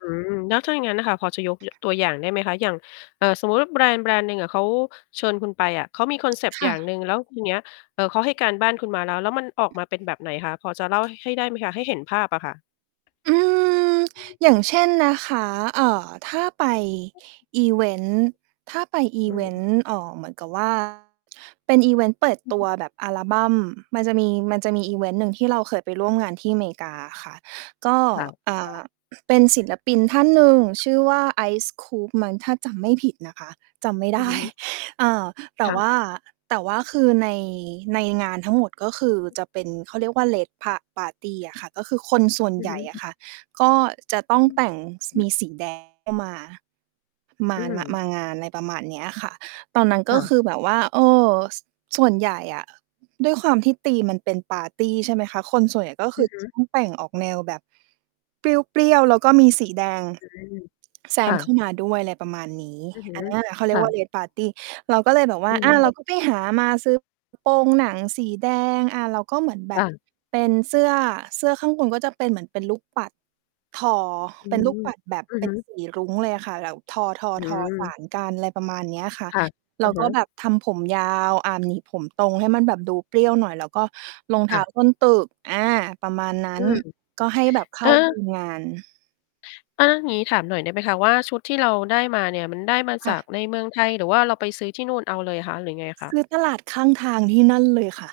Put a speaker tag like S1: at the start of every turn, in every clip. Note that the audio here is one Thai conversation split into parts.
S1: อืม แล้วถ้าอย่างงั้นน่ะค่ะ พอจะยก ย ตัวอย่างได้ไหมคะ? อย่าง เอ่อ สมมุติว่าแบรนด์แบรนด์หนึ่งอะเขาเชิญคุณไปอะ เขามีคอนเซปต
S2: ค
S1: ์อย
S2: ่
S1: ่าง
S2: ะ
S1: หนึ่ง แล้ว ทีเนี้ย เอ่อ เขาให้การบ้านคุณมาแล้ว แล้วมันออกมาเป็นแบบไหนคะ พอจะเล่าให้ ให้ได้ไหมคะ? ให้เห็นภาพอะค่ะ
S2: อือ
S1: อือ
S2: อย่างเช่นนะคะ เอ่อ ถ้าไปอิเวนต์ ถ้าไปอิ
S1: อื
S2: เ
S1: อ
S2: ว
S1: ฮ
S2: น
S1: ึ
S2: ต์ เอ่อ เหมือนกับ ว่า เป็นอิเวนต์เปิด
S1: จร
S2: ตั
S1: ิ
S2: ว
S1: ง ๆ อะ
S2: แบบอัลบัม มันจะมี มันจะมีอิเวนต์หนึ่งที่เราเคยไปร่วมงานที่เมกาอะค่ะ ก็
S1: ค่ะ
S2: อ่
S1: ก็
S2: า เป็นศิลปินท่านหนึ่งชื่อว่า Ice Cube มั้ง ถ้าจำไม่ผิดนะคะ จำ ไม่
S1: อ
S2: ได
S1: ือ
S2: ้
S1: ฮึ
S2: อา แต
S1: ค
S2: ่
S1: ่
S2: ว
S1: ะ
S2: ่า แต่ว่าคือใน ในงานทั้งหมด ก็คือจะเป็นเขาเรียกว่า Red pa Party อะค่ะ ก็คือคนส่วน
S1: อือ
S2: ใหญ
S1: ฮ
S2: ่ อ
S1: ึ
S2: ะค่ะ ก็จะต้อง
S1: อือ
S2: แต่ง ส
S1: อื
S2: ม
S1: อ
S2: ีสี แดง เข้ามา ม
S1: อื
S2: า น ม
S1: ม
S2: างาน อะไรประมาณเนี้ยค่ะ ตอนนั้นก
S1: ค
S2: ็
S1: ่ะ
S2: คือแบบว่า เออ ส ส่วนใหญ่อะ ด้วยความที่ธีมมันเป็นปาร์ตี ใช่ไหมคะ คนส่วนใหญ่ก็ค
S1: อื
S2: ือ
S1: อฮึ
S2: ต้อง แต่งออกแนวแบบ เปรี้ยว ๆ แล้วก็มีสีแดง
S1: อืม
S2: แซ
S1: ค่
S2: ม
S1: ะ
S2: เข้ามาด้วย อะไรประมาณนี้
S1: อือฮึ
S2: อัน เนี้ย เขาเ
S1: ค
S2: รีย
S1: ่
S2: กว่า
S1: ะ
S2: Red Party เราก็เลยแบบว
S1: อ
S2: ่
S1: ื
S2: า
S1: อ
S2: อา เราก็ไปหามา ซื้อ กระ โปรงหนังสีแดง อา เราก็เหมือนแบ
S1: ค่
S2: บ
S1: ะ
S2: เป็นเสื้อ เสื้อข้างบนก็จะเป็นเหมือนเป็นลูกปัด ทอ
S1: อื
S2: เป็นลูก
S1: ม
S2: ปัดแบบ
S1: อือ
S2: เป
S1: ฮ
S2: ็
S1: ึ
S2: น สีรุ้งเลยอะค่ะ แล้วทอ
S1: อื
S2: ๆ ๆ สา
S1: ม
S2: นกัน อะไรประมาณเนี้ยค่ะ
S1: ค่ะ
S2: เ
S1: อ
S2: รา
S1: ะฮ
S2: ก็
S1: ะ
S2: แบบทำผมยาว อา หนีบผมตรงให้มันแบบดูเปรี้ยวหน่อย แล้วก็รองเ
S1: ค
S2: ท้
S1: ่
S2: า
S1: ะ
S2: ส้นตึก อา ประมาณนั
S1: อ
S2: ้
S1: ื
S2: น
S1: ม
S2: ก็ให้แบบเข
S1: เอ
S2: ้
S1: อ
S2: า ธีม งาน
S1: อา งี้ถามหน่อยได้ไหมคะว่า ชุดที่เราได้มาเนี่ยมันได้มา
S2: ค
S1: จ
S2: ่
S1: าก
S2: ะ
S1: ในเมืองไทย หรือว่าเราไปซื้อที่นู่นเอาเลยคะ หรือยังไงอะค
S2: ซ
S1: ะ?
S2: ื้อตลาดข้างทางที่นั่นเลยค่ะ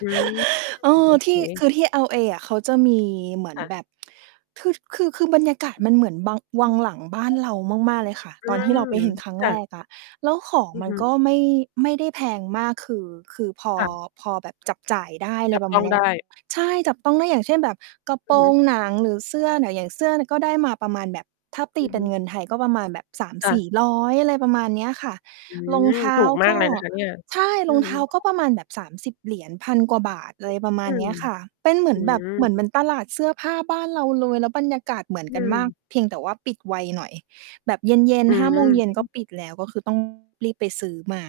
S1: อืม
S2: เอ
S1: โ
S2: อ
S1: อ
S2: ท
S1: เค
S2: ี่ คือที่ LA อะ เขาจะมีเหมือ
S1: ค
S2: น
S1: ่ะ
S2: แบบ คือ คือ คือบรรยากาศมันเหมือนบัง วังหลังบ้านเรามาก ๆ เลยค่ะ
S1: [unintelligible] อื
S2: ตอนที่เราไป
S1: ม
S2: เห็นครั้ง
S1: ค่
S2: แร
S1: ะ
S2: กอะ แล้วของ
S1: อือ
S2: มั
S1: ฮ
S2: นก็
S1: ึ
S2: ไม่ ไม่ได้แพงมากคือ คือพอ
S1: ค่ะ
S2: พอแบบจับจ่ายได้ อะ
S1: จ
S2: ไร
S1: ับ
S2: ประ
S1: ต
S2: ม
S1: ้
S2: า
S1: อ
S2: ณ
S1: ง
S2: เนี้
S1: ได
S2: ย
S1: ้
S2: ใช่จับต้องได้ อย่างเช่น แบบกระโ
S1: อ
S2: ป
S1: ื
S2: ร
S1: อฮึ
S2: งหนังหรือเสื้อเนี่ย อย่างเสื้อเนี่ยก็ได้มาประมาณแบบ ถ้าต
S1: อ
S2: ี
S1: ือ
S2: เป
S1: ฮ
S2: ็
S1: ึ
S2: นเงินไทยก็ประมาณแบบ สาม
S1: ค่
S2: สี
S1: ะ
S2: ่ร้อย อะไรประมาณเนี้ยค่ะ
S1: อื
S2: รอง
S1: ม
S2: เท้
S1: ถ
S2: า
S1: ูกม
S2: ก
S1: าก
S2: ็
S1: เลยนะคะเนี่ย
S2: ใช่
S1: อ
S2: ร
S1: ื
S2: อ
S1: อ
S2: งเ
S1: ฮึ
S2: ท้าก็ประมาณแบบ $30 1,000 กว่าบาท อะไรประม
S1: อ
S2: า
S1: ื
S2: ณเน
S1: ม
S2: ี้ยค่ะ เป็นเหมือ
S1: อื
S2: นแบบ
S1: ม
S2: เหมือน เหมือนตลาดเสื้อผ้าบ้านเราเลย แล้วบรรยากาศเหมือน
S1: อื
S2: กันมาก
S1: ม
S2: เพียงแต่ว่าปิดไวหน่อย แบบเย็น
S1: อื
S2: ๆ 17:00 ก็ป
S1: ม
S2: ิดแล้ว ก็คือ ต้อง รีบไปซื้อมา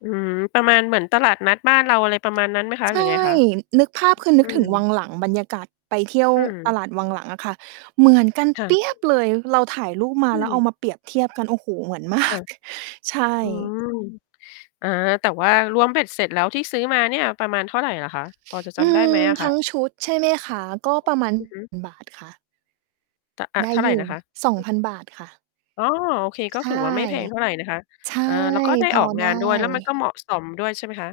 S1: อืม ประมาณเหมือนตลาดนัดบ้านเรา อะไรประมาณนั้นไหมคะ
S2: ใช
S1: หรื
S2: ่
S1: อไงคะ?
S2: นึกภาพ คือ น
S1: อ
S2: ึ
S1: ื
S2: กถึ
S1: ม
S2: งวังหลัง บรรยากาศไปเที่ยว
S1: อื
S2: ตลาดวังห
S1: ม
S2: ลังอะค่ะ เหมือนกัน
S1: ค่
S2: เปี๊ยบ
S1: ะ
S2: เลย เราถ่ายรูปมา
S1: อื
S2: แล้วเอา
S1: ม
S2: มาเปรียบเทียบ กัน โอ้โฮ เหมือน ม
S1: ค
S2: า
S1: ่ะ
S2: ก ใช
S1: อื
S2: ่
S1: ม อา แต่ว่ารวมเบ็ดเสร็จแล้วที่ซื้อมาเนี่ยประมาณเท่าไรเหรอคะ? พอจะจ
S2: อื
S1: ำได้ไหม
S2: ม
S1: อะค
S2: ทั้
S1: ะ?
S2: งชุดใช่ไหมคะ? ก็ประ มาณ
S1: อือฮึ
S2: บาทค่ะ
S1: ต อ่า
S2: ได
S1: เ
S2: ้
S1: ท่าไร
S2: อยู่
S1: นะคะ?
S2: ฿2,000 ค่ะ
S1: อ๋อ โอเค ก็
S2: ใช
S1: ถื
S2: ่
S1: อว่าไม่แพง เท่าไรนะคะ
S2: ใช่
S1: เอ่อ แล้วก็ได้
S2: พอ
S1: ออก
S2: ไ
S1: ง
S2: ด้
S1: านด้วย แล้วมันก็เหมาะสมด้วยใช่ไหมคะ?